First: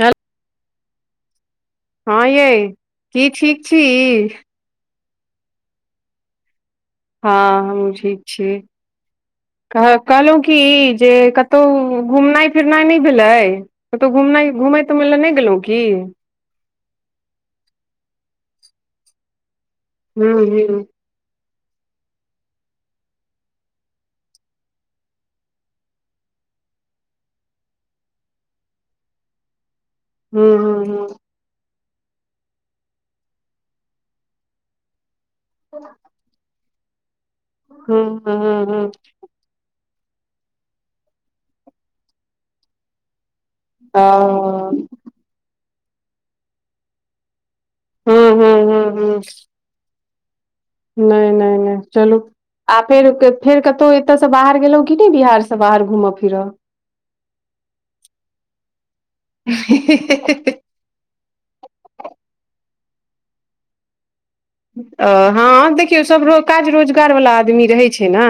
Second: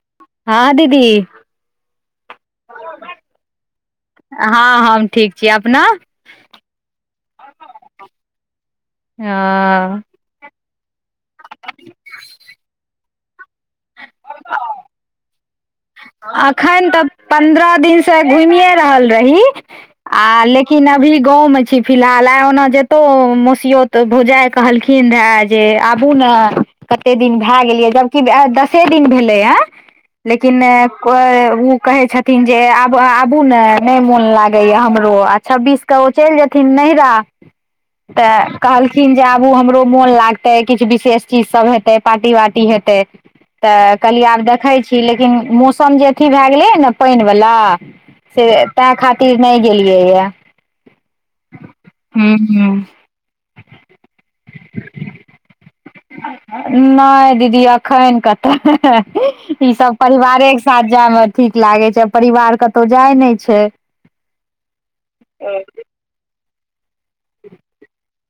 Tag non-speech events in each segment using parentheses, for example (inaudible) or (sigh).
तब, हँ दीदी हँ यै की ठीक छी। हँ हम ठीक छी, अपना। हँ हम ठीक छी, कह हँ कहलहुं की जे कतहु घुमनाइ फिरनाइ नहि भेलैइ, कतहु घुमनाइ घुमय तुमय लए नहि गेलहुँ की। हूँ अखैन तऽ पन्द्रह दिनसँ घुमिए रहल रही। आ हूँ लेकिन अभी गाँव में छी। फिलहाल आई ओना जेतौउ ओ, मोसीयोत भोउजाई कहलखिन रहै जे आबु न। कते दिन भए गेलियै जबकि ऐब दसे दिन भेलैए या, लेकिन हूँ नहि उ कहै छथिन जे आब आबु ने, नहि मोन लागैए हमरो आ छब्बीस क ओ चलि जेथिन नैहीरा, हूँ हूँ हूँ तैऽ हूँ हूँ हूँ कहलखिन जे आबू हमरो मोन लागतै, किछु विशेष चीज सब हेतै, पार्टी वार्टी हेतै। तऽ कहलियै आब ओ देखै छी लेकिन मौसम जे अथी भए गेलैए ने पानि वला हूँ से हूँ हूँ तै हूँ खातिर नहि गेलियैएया। नहि- नहि- नहि चलू, आ फेर- फेर कतहु एतय से बाहर गेलहुं की नहि बिहार स। सब बाहर घूमअ फिरअ। नहि दीदी अखन कत हा-हा-ही ई सब परिवारे साथ जाय मे ठीक लागे छै परिवार कतौ जाय नैए छैय। अ हँ देखियौ सब रो काज रोजगार वला आदमी रहै छैए न।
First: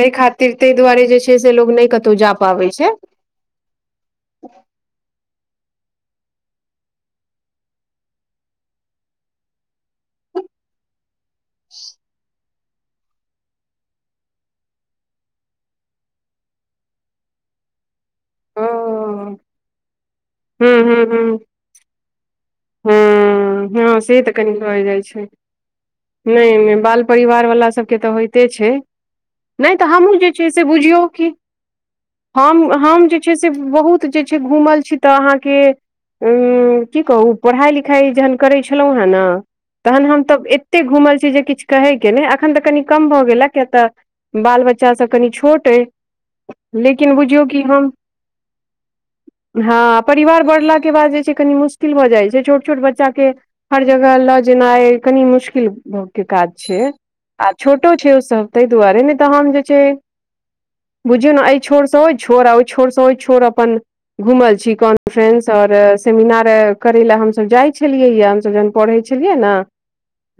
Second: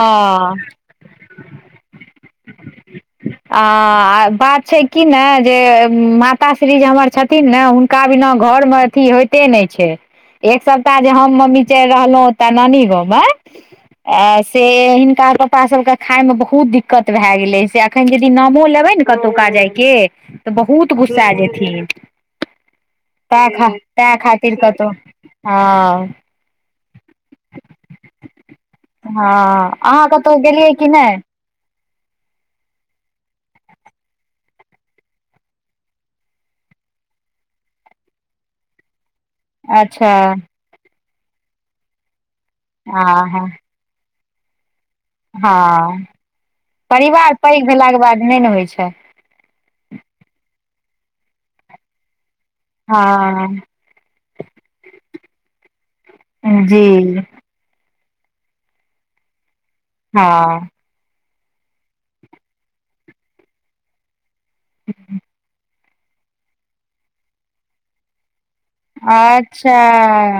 तैय खातिर ताहि दुआरे जे छै से लोक नहि कतहु जा पाबै छै। आ बात छै कि ने, जे माताश्री जे हमर छथिन ने हुन हुन का बिना घर मे अथी होइते नहि छै, एक सप्ताह जे हम मम्मी चलि रहलौउ। तटानानी ग ब (unintelligible) ए से हिनका पापा सभके खाायमे बहुत दिक्कत भए गेलै से एखन यदि नामो हू लेबै ने कतुका जायके तऽ हू बहुत गुस्सा जेथिन। ह्म्म तऽ ख तऽ खातिर कतो, हँ नहि नहि बाल परिवार वला सभके तऽ होइते अछि। हँ नहि तऽ अहाँ हमहहुँ जे कतहु छै से गेलियै बुझियौ नहि कि हम हम जे से बहुत जे छै घुमल छी तऽ अहाँके उ की कहू पढ़ाई लिखाई जहन करै छलौं हेँ ने तखन अच्छा हम तऽ एतेक घूमल छी जे किछु कहयके नहि एखन तऽ कनि कम भऽ हँ गेला हँ कियक तऽ बाल बच्चासभ कनि छोट अइ हँ लेकिन बुझियौ कि हम याद नहि ने होई छैय। हँ परिवार बढ़लाके बाद जे छै कनि मुश्किल भऽ जाइत छै छोट छोट बच्चाके हँ हर जगह लऽ जेनाइ अ कनी मुश्किल के काज जी छैय। आ छोटो छै ओसभ ताहि दुआरे ने तऽ हम जे छैय हाँ बुझू न अइ छोड़ स ओई छोड़ आ अय छोड़ स अपन घुमल छी कॉन्फ्रेंस आओर सेमिनार करैय लए हमसब जाय छलियै ह हमसब ज पढ़ैय छलिये न अच्छा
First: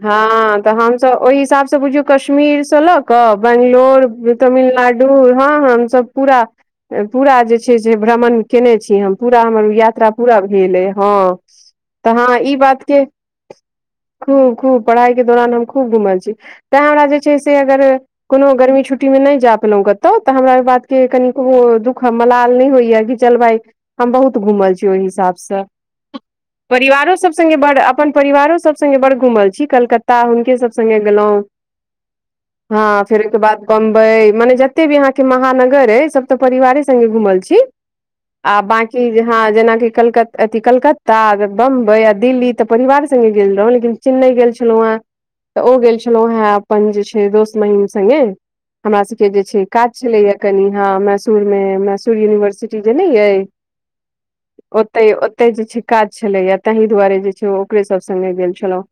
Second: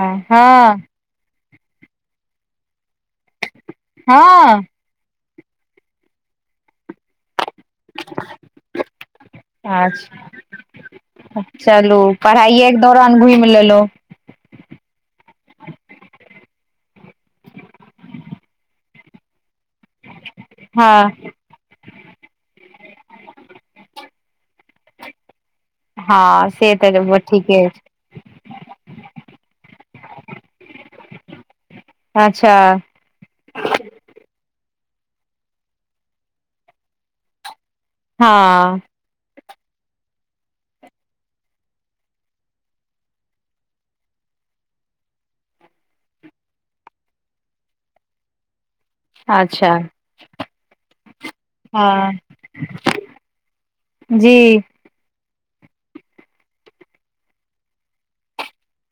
ह त हँ हम ओहि हिसाब स बुझयो कश्मीर स लऽ कऽ बैंगलोर हँ तमिलनाड (unintelligible) ह हम सब पुरा पुरा जे छैय से भ्रमण केने छी हम पुरा हमर यात्रा पुरा भेल अइ ह। चलु पढ़ाइके दौरान घुमि लेलहु। खुब खुब पढ़ाई के दौरान हम खुब घुमल छी। तै हमरा जे छय से अगर कोनो गर्मी छुट्टीमे नै जा पलहु घ तऽ हमरा ओहि बात के हँ कनि ओहो दुख मलाल नै होइयेकि चल भााय हम बहुत घुमल छी ओहि हिसाब स। हाँ परिवारो सब संगे बड़ अपन परिवारो सब संगे बड़ घुमल छी कलकत्ता हुनके सब संगे गेलौह। (inaudible) अच्छा ऽ फेर ओहिके बाद बम्बई मने जते भी अहाके महानगर अय सब तऽ परिवारे संगे घुमल छी। आ हँ बाकि की जे ह जेनाकि अथि कलकत्ता बम्बई आ दिल्ली तऽ परिवारे संगे गेल रहौ लेकिन चेन्नई गेल छलौ हे तऽ ओ गेल छलौ ह अपन जे छैय दोस्त महीम संगे हमरा सबके जे छैय अच्छा काज छलैया कनी हा मैसूर जे हँ मैसुर यूनिवर्सिटी जे नै अय? जी ओते ओते जे छैय काज छलैया ताहि दुआरे जे छैय ओकरे सब संगे गेल छलहु।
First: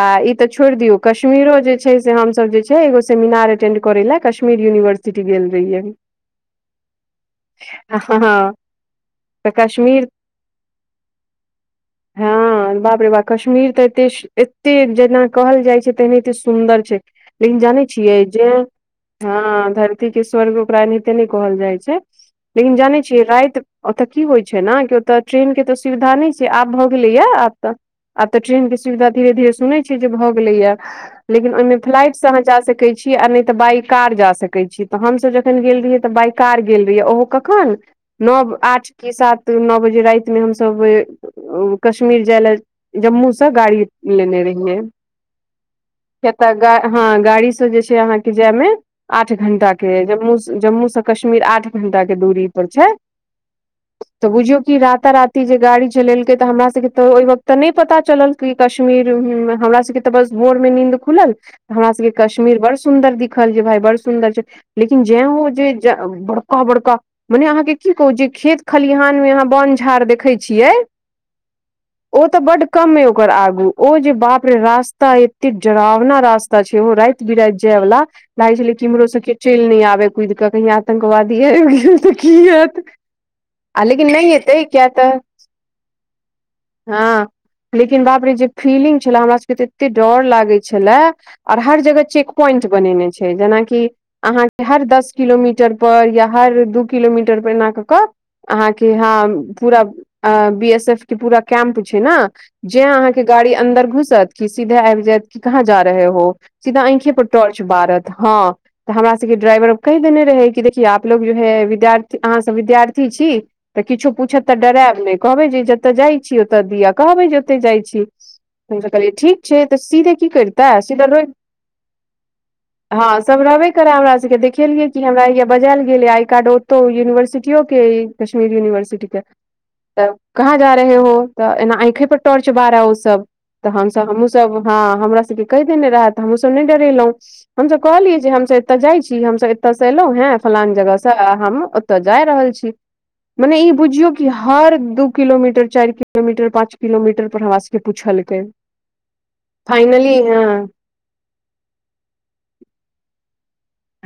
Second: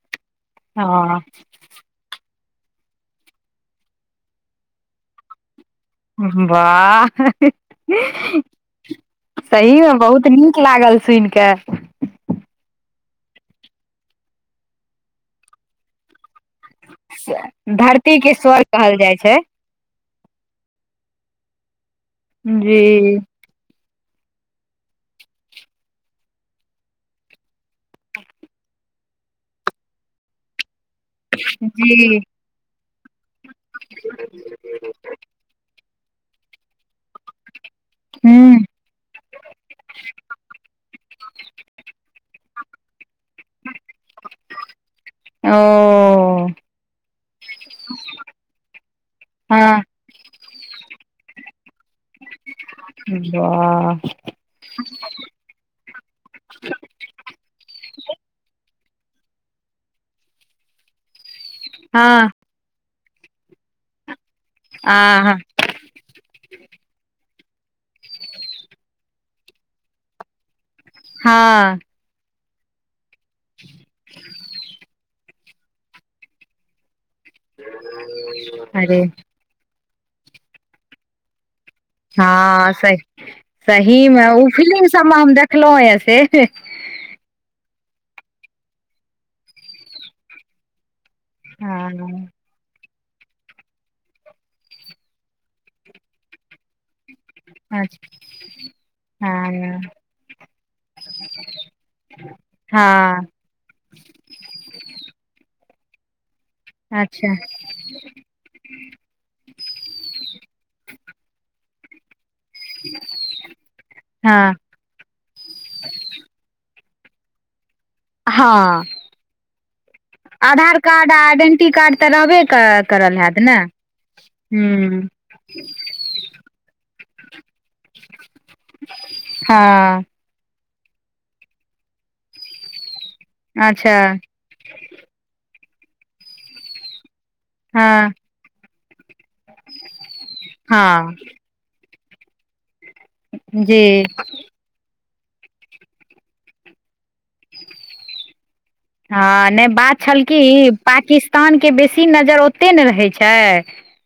आ इ तऽ छोड़ि दियौ हँ कश्मीरो जे छैय जे हम सब जे छैय एगो सेमिनार अटैंड करैय लेल कश्मीर यूनिवर्सिटी गेल रहियै। बाह हँ तऽ सहीमे कश्मीर बहुत नीक लागल सुनि कऽ। ह बाप रे बाप कश्मीर तऽ एते एते जेना कहल जाइ छैय तैयमे त सुन्दर छैय लेकिन जानै छियै धरती के जे स्वर्ग कहल जाइ छै ह के स्वर्ग ओकरा एनाहिते नै कहल जाइ छैय लेकिन जानै जी छियै राइत ओतऽ की होय छै न ओतऽ ट्रेनके तऽ सुविधा नै छैय आब भऽ गेलैया आब तऽ। आब तऽ ट्रेन के सुविधा धीरे- धीरे सुनै छियै जे भऽ गेलैया। लेकिन ओय मे फ्लाइट जी से आहाँ जा सकै छी आ नै तऽ बाई कार जा सकै छी तऽ हम सब जखन गेल रहियै। तऽ बाइकार गेल रहियै ओहो कखन नब, हूँ आठ कि सात न बजे रैत मे हमसब। कश्मीर जाय लए जम्मु सँ गाड़ी लेने रहिैयेै। ओ एतऽ गा हँ गाड़ीसे जे छैय अहाँके जाएमे। आठ घण्टा हँ के जम्मू -जम्मू से कश्मीर आठ घण्टा के दुरी। पर छैय वाह बुझियौ कि रता -रात। ई जे गाड़ी चलेलकै तऽ हमरा सबके तऽ ओहि वक्त तऽ नै पता चलल की कश्मीर हमरा सबके। तऽ बस भोरमे नींद खुलल। हमरा सबके हँ कश्मीर बड़ सुन्दर दिखल जे भाय बड़ सुन्दर छैय आ लेकिन जैं हो जे। जे बड़का -बड़का मने आहाँ के की कहु जे खेत खलिहानमे अहाँ बन झाड़ देखै छियै। हँ। ओ तऽ बड कमे ओकर आगु ओ जे बाप रे रास्ता अइ। एते डरावना रास्ता छैय ओहो रैत- बिरैत जाए वला लागैय छेलै की अरे किम्हरो से के चैल नै आबे कुदकऽ कहीं आतंकवादी आइब गेल। तऽ की हँ हैत सही आ लेकिन सहीमे नहि ओ एतै फिलिम किया तऽ सबमे हम देखलौ हेंँ से। हँ लेकिन बाप रे जे फीलिम छेलै हमरा सबके तऽ एते डर लागै छेल्ला। और हर जगह हँ चेक पोइंट बनेने छै। जेनाकि अहाँ के हर दस किलोमीटर पर या हर दू किलोमीटर पर एना कऽ कऽ अच्छा अहाँके हँ पूरा आ बी एस एफ के पूरा कैम्प छै ने। जें अहाँके हँ गाड़ी अन्दर घुसत की सीधे आइब जेएत कि कहाँ जा रहे हो सीधा अइखे पर अच्छा टॉरच बारत हँ तऽ हमरा सबके ड्राइवर कैह देने रहै। कि देखए आपलोग जो है विद्यायर अहाँ सब विद्यार्थी छी। तऽ किछो पूछत हँ तऽ डरेब नेै। कहबै जे जतऽ जाइ छी। ओतऽ दिया कहबै जे ओतऽ जाय छी। हँ हमसब कहलीयै ठीक छै। तऽ सीधे की करते आधार सीधा कार्ड आ रोइक आइडेंटी कार्ड तऽ रहबे क- करल हँ हैत सब ने रहबे करे हमरा सबके देखेलिेयै कि हूँ हमरा या बजायल गेल आई कार्ड ओतौ यूनिवर्सिटी कियो कहै कश्मीर यूनिवर्सिटी के हँ तऽ। कहाँ जा रहे हो तऽ एना अइखे पर टॉर्च बारे ओ सब तऽ अच्छा हमसब हमहुँ सब। सब हँ हमरा सबके कैह देने रहे तऽ हमहुँ सब नै डेरेलौ हमसब हँ कहलियै जे हमसे। ओतऽ जाय छी हम सब एतयसँ एलहुँ हेँ फलान जगह से हँ हम ओतऽ जाय रहल छी। मने ई जी बुझियौ कि हर दू किलोमीटर चैर किलोमीटर पांच किलोमीटर पर हमरा सबके पूछलकै। हँ नै बात छल की पाकिस्तानके बेसी नजैर ओतेैय ने रहै छै।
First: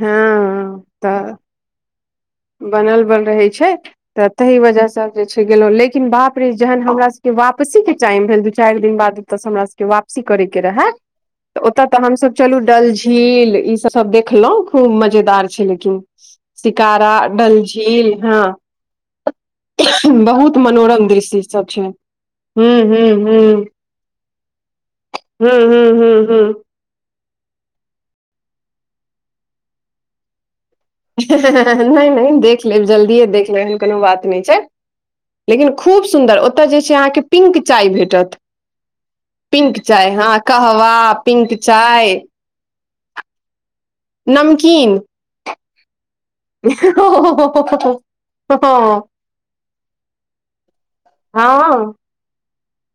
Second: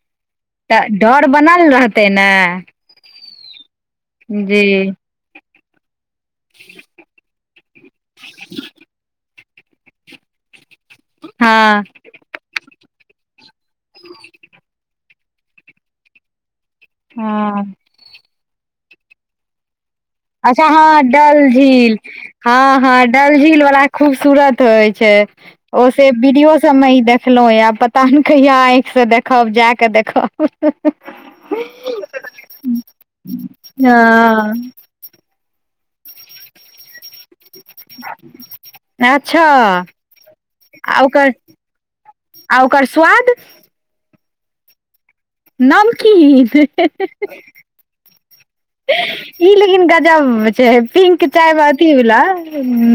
हँ डर तऽ बनल रहतै ने। बनल बल रहे छै तऽ तहै जी वजह से जे छै। गेलो लेै बाप रे जहन हमरा सब के वापसी के टाइम भेल दू चैर दिन बाद ओतऽ हमरा सबके वा सी करैके रहेए तऽ हँ ओतऽ तऽ हमसब चलू डलझील ई सब- सब देखलौ खूब मजेदार छै लेकिन शिकार हँ डलझील हँ। बहुत अच्छा हँ मनोरम डल दृश्य सब छै हूँ झील हँहँ हूँ डल झील हूँ बला खूबसूरत होय छै, हूँ हूँ ओ से हूँ हूँ वीडियो सब में ई देख खलौ या, पता नहि कहिया आँखि से देखब, जा कें देखब। नहि-नहि देख लेब, जल्दिए देख लेब, एहन कोनो बात नहि हँ छै। (unintelligible) किन खूब सुन्दर, ओतय जे छै अहाँके पिंक चाय भेटत। एच्छा। पिंक चाय हँ, कहवा पिंक चाय। आ ओकर स्वाद। नमकीन। नमकीन। हो पख प ई लेकिन गजब छै, पिंक चाय हँ अथी वला।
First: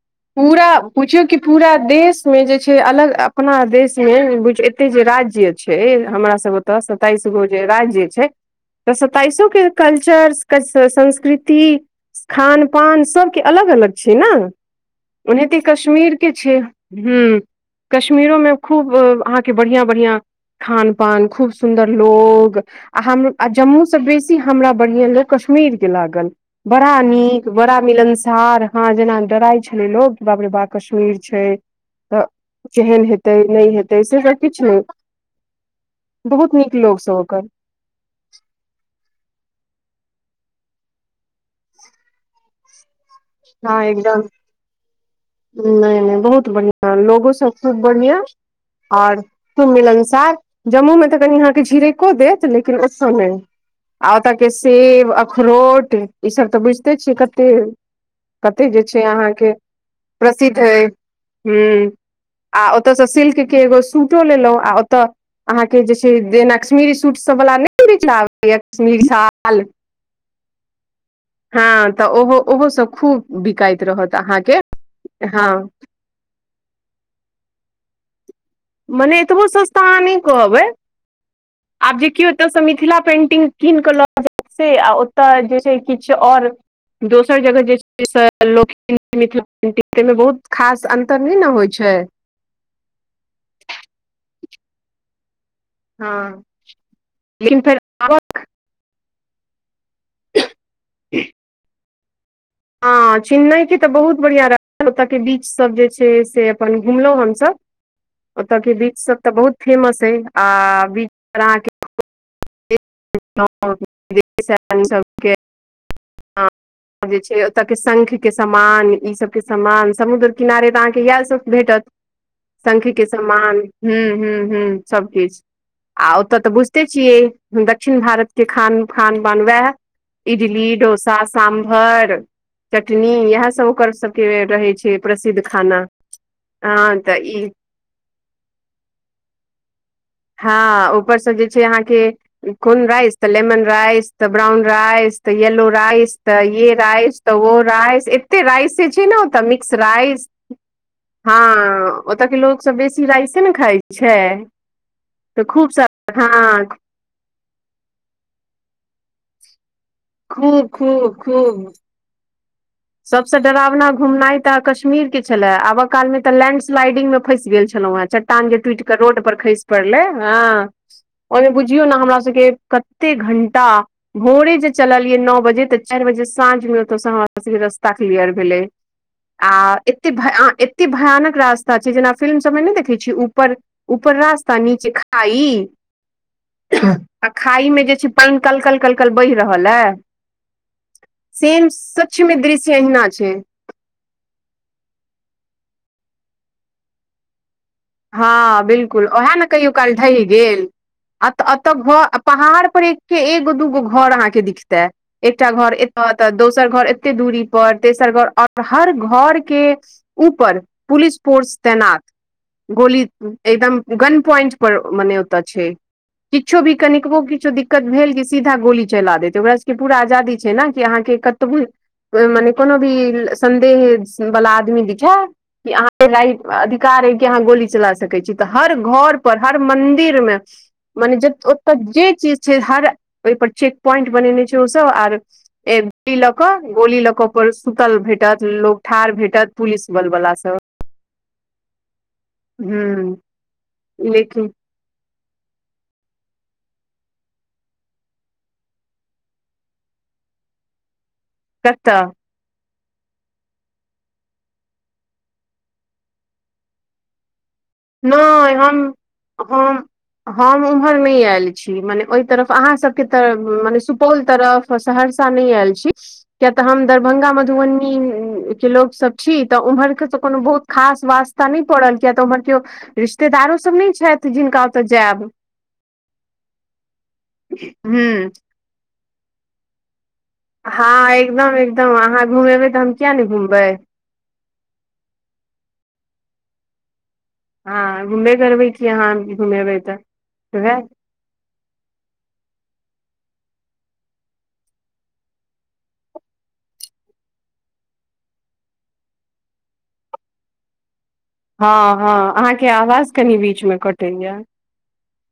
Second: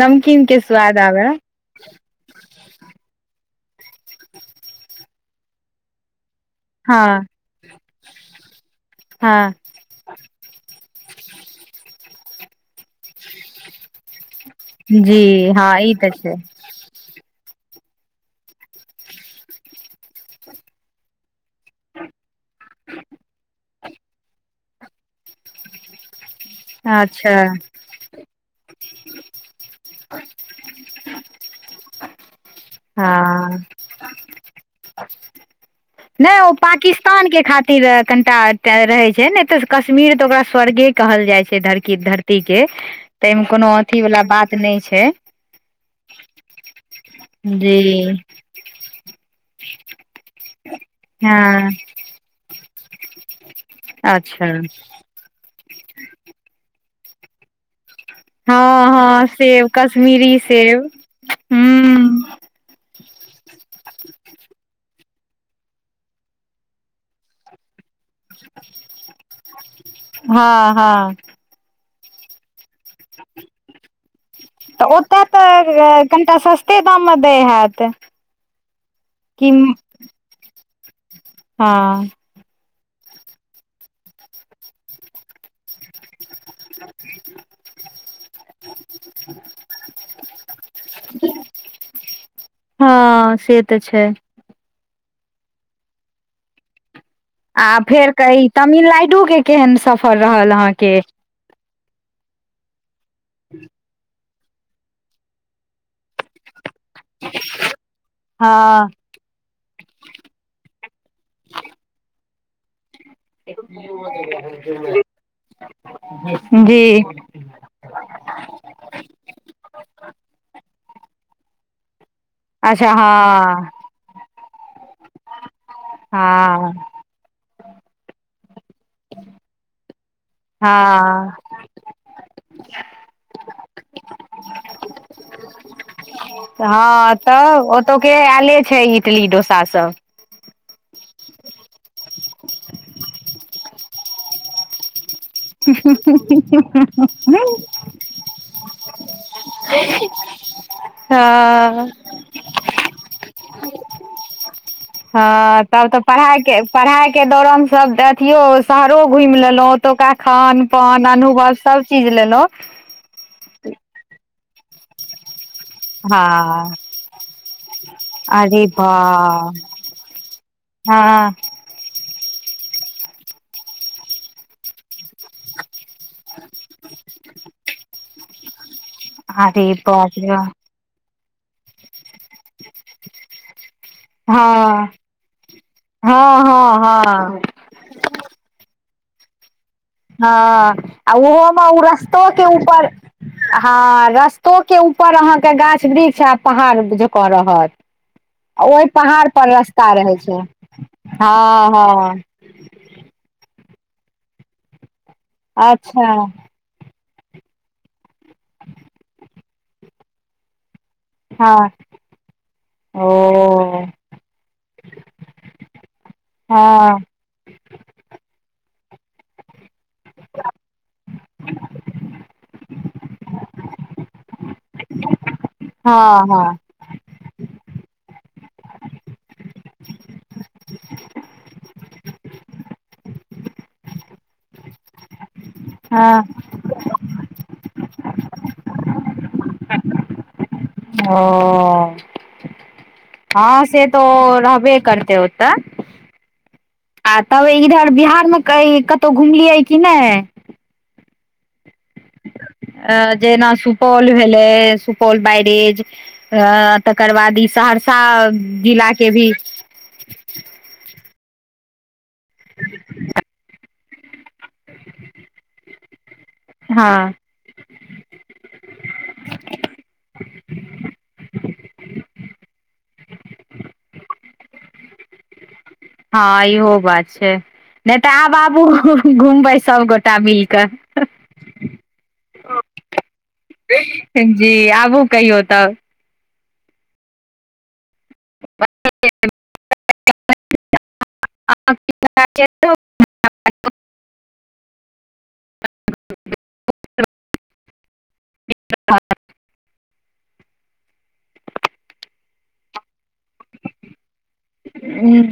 नम पूरा पुछियौ कि पूरा देशमे जे छै, अलग अपना देश मे बुझ एतय जे राज्य छै, हमरा सब ओतऽ सताइस हँ गो जे राज्य छै, तऽ सताइसो हँ के कल्चर, संस्कृति, खान -पान सबके अलग-अलग छै न। जी ओनहिते हँ ई तऽ कश्मीर के छै। हूं कश्मीरो मे खूब अहाँके बढ़ियां-बढ़ियां खान-पान खूब सुन्दर लोग। आ हम, आ जम्मूसँ बेसी हमरा बढ़ियां लोक कश्मीरके लागल। बड़ा अच्छा नीक, बड़ा मिलनसार, हँ जेना डराइ लोग, बाप रे बा कश्मीर छै त केहन हेतै हँ नहि हे हेतै, से सब किछ नहि। नहि ओ बहुत नीक लोक सब पाकिस्तान के ओकर खा तिर कनटा एकटा रहै छै, नहि तऽ कश्मीर तऽ, ओकरा स्वर्गे कहल जाइ छै धरकी- धरती के। तयमे कोनो अथी वला बात नहि छै। नहि-नहि बहुत बढ़ियां, लोगो सब खुब जी बढ़ियां। और तुम मिलनसार, जम्मू में तऽ कनि अहाँ के हँ झिरैक को देत, लेकिन ओसऽ नहि, आ ओतऽ अच्छा के सेब अ अखरोट ई सब तऽ बुझते छियै, कते कते जे हँ छै, हँ अहाँके सेब कश्मीरी प्रसिद्ध अय। सेब हूं हूँ आ ओतऽ सँ सिल्क के एगो सूटो लेलऊ, आ ओतऽ अहाँके जे छै, जेना कश्मीरी सूट सबवला नहि बेचै ला अबै य कश्मीरी साल। हँ- हँ। हँ तऽ ओहो-ओहो सब खूब बिकाइत रहत। अहाँके तऽ ओतऽ हँ तऽ कनटा सस्ते दाम मे दै हैत। मने एतबो कि सस्ता अहाँ नहि कहबै, हँ आब जे क्यो एतऽ सँ मिथिला पेंटिंग कीन के लऽ जाय से, आ ओतऽ जे छै। किछु और दोसर जगह जे (inaudible) से लोक मिथिला पेन्टिंग ताहिमे बहुत खास अन्तर नहि न होइ छै। हँ से तऽ छै। हँ। आ फेर कही, तमिलनायडु के केहन सफर रहल अहाँके। आं चेन्नई के तऽ बहुत बढ़िया रहल, ओत के बीच सब जे छै से अपन घुमलौं हमसब ओत के हँ बीच सब त बहुत फेमस ऐ आ बीच पर अहाँके (unintelligible) हँ जी जे छै अ। ताकि शंख के समान, ई सबके समान, समुद्र किनारे त अहाँके इएह सब भेटत। शंखके अच्छा के समान हँ हं-हं- हं सब किछ आ ओत त हँ बुझिते छियै। दक्षिण भारतके खान फानन बान वैए इडली डोस सा हँ सांभर चटनी इएह सब ओकर सबके रहै छै प्रसिद्ध खाना। हँ तऽ त ई ओतौ के आले छै, इडली डोसा सब। हँ ऊपरसं जे छै अहाँके, कोन राइस त लेमन राइस त ब्राउन राइस त एलो राइस, त ये राइस त ओ राइस, एते राइसे छै ने त मिक्स राइस। हं अं। ओतके लोक सब बेसी राइसे ने खाइ छै। तऽ हं खूब सा तब त पढ़ाई के, हँ पढ़ाई के दौरान सब त अथियो शहरो घुमि लेलौं। ओ तुका खान खूब पान, अनुभव सब चीज लेलौं। सबसं डरावना घुमनाइ त अ कश्मीर के छला। आबअ कालमे त हँ लैंडस्लाइडिंग मे फंसि गेल छलौं हें, चट्टान जे अरे टूटिक रोड पर बाप खसि पड़लै हं अं। हँ ओ इ बुझियौ ने हमरा सबके कते घंटा भोरे जे चललिअइ न बजे त चारि बजे साँझ मे ओत सं ह रस्ता क्लीअर भेलै आ अरे एते बाप रे धरा बाप ए एतेक भयानक रास्ता छै, जेना फिल्म सबमे नै देखै छियै ऊपर ऊपर रास्ता हँ नीचे खाई हँ हँ (inaudible) त हँ खाई मे जे छै पानि कलकल कलकल बहि रहल ऐ। हं आ उहोमे उ मे रस्तोके दृश्य ऊपर अहिना छै हं अं रस्तोके ऊपर अहाँके गाछ वृक्ष आ पहाड़ जकाँ रहत। हँ आ ओहि बिलकुल, पहाड़ ओहा ने पर कहियो रस्ता काल रहै ढहि छै गेल। हँ अत अत घर आ हँ पहाड़ पर एक के एगो दूगो घर अहाँके दिखता, एकटा घर एत अच्छा त दोस र घर एते दूरी पर तेसर घर आओर हर घर के ऊपर पुलिस त हँ फोर्स तैनात, गोली एकदम ओ गन पॉइंट पर मने ओत छै। किछो भी हँ कनिकबो किछो दिक्कत भेलकि सीधा गोली चला देतै ओकरा स बके पूरा आजादी छै न कि अहाँके कतबो मने कोनो भी संदेह वला आदमी जे छै कि अहाँके हँ राइ हँ अधि कार ऐ कि अहाँ गोली चला सकै छी, त हर घर पर हर मंदिर मे मने जे ओत जे चीज छै हर ओइ पर चेक प्वाइंट बनेने छै ओ सब आर (unintelligible) डी हँ लक गोली लक कोइ सुतल भेटत, लोक ठाढ़ भेटत, पुलिस बल वला सब। ओ ह (inaudible) हं से त ओ लेकिन रहबे करतै ओ त (inaudible) आ तब इधर बिहारमे कहीं कतौ घुम लियै कि नै? कत अ जेना सुपौल भेलै, सुपौल बैरेज अ तकर बाद ई सहर्स नहि हम हम हम उम्हर नहि आयल छी। मने ओहि तरफ अहाँसभके त मने सु पौल तरफ सहरसा नहि आयल छी किया त हम हँ दरभंगा मधुबनी के लोक सब छी। तऽ उम्हर के त कोनो बहुत खास वास्ता नहि पड़ल किया तऽ उम्हर केओ रिश्तेदारो सभ नहि छथि। जिनका ओतऽ जायब। हँ इहो बात छै। नहि तऽ हूँ आब आबु घुमबे सबगोटा मिलके। हँ एकदम एकदम अहाँ घुमेबै तऽ हम किया ने घुमबै। जी आबू कहियौ तब। हँ घूमबे करबै की। अहाँ घूमेबै तऽ वएह (inaudible) (inaudible) (inaudible) हँ हँ अहाँके आवाज कनि बीचमे कटै यए।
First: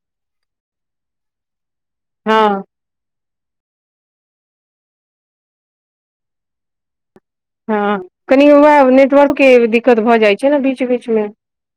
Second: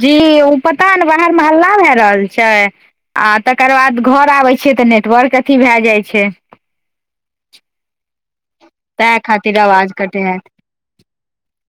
जी ओ पता ने बाहरमे हल्ला भए रहल छै। हँ आ तकर बाद घर आबै छियै तऽ। नेटवर्क अथी भए जाइ छै। हँ कनि वएह तैं नेटवर्कके खातिर आवाज दिक्कत भऽ कटै जाइ है छै ने, बीच बीचमे।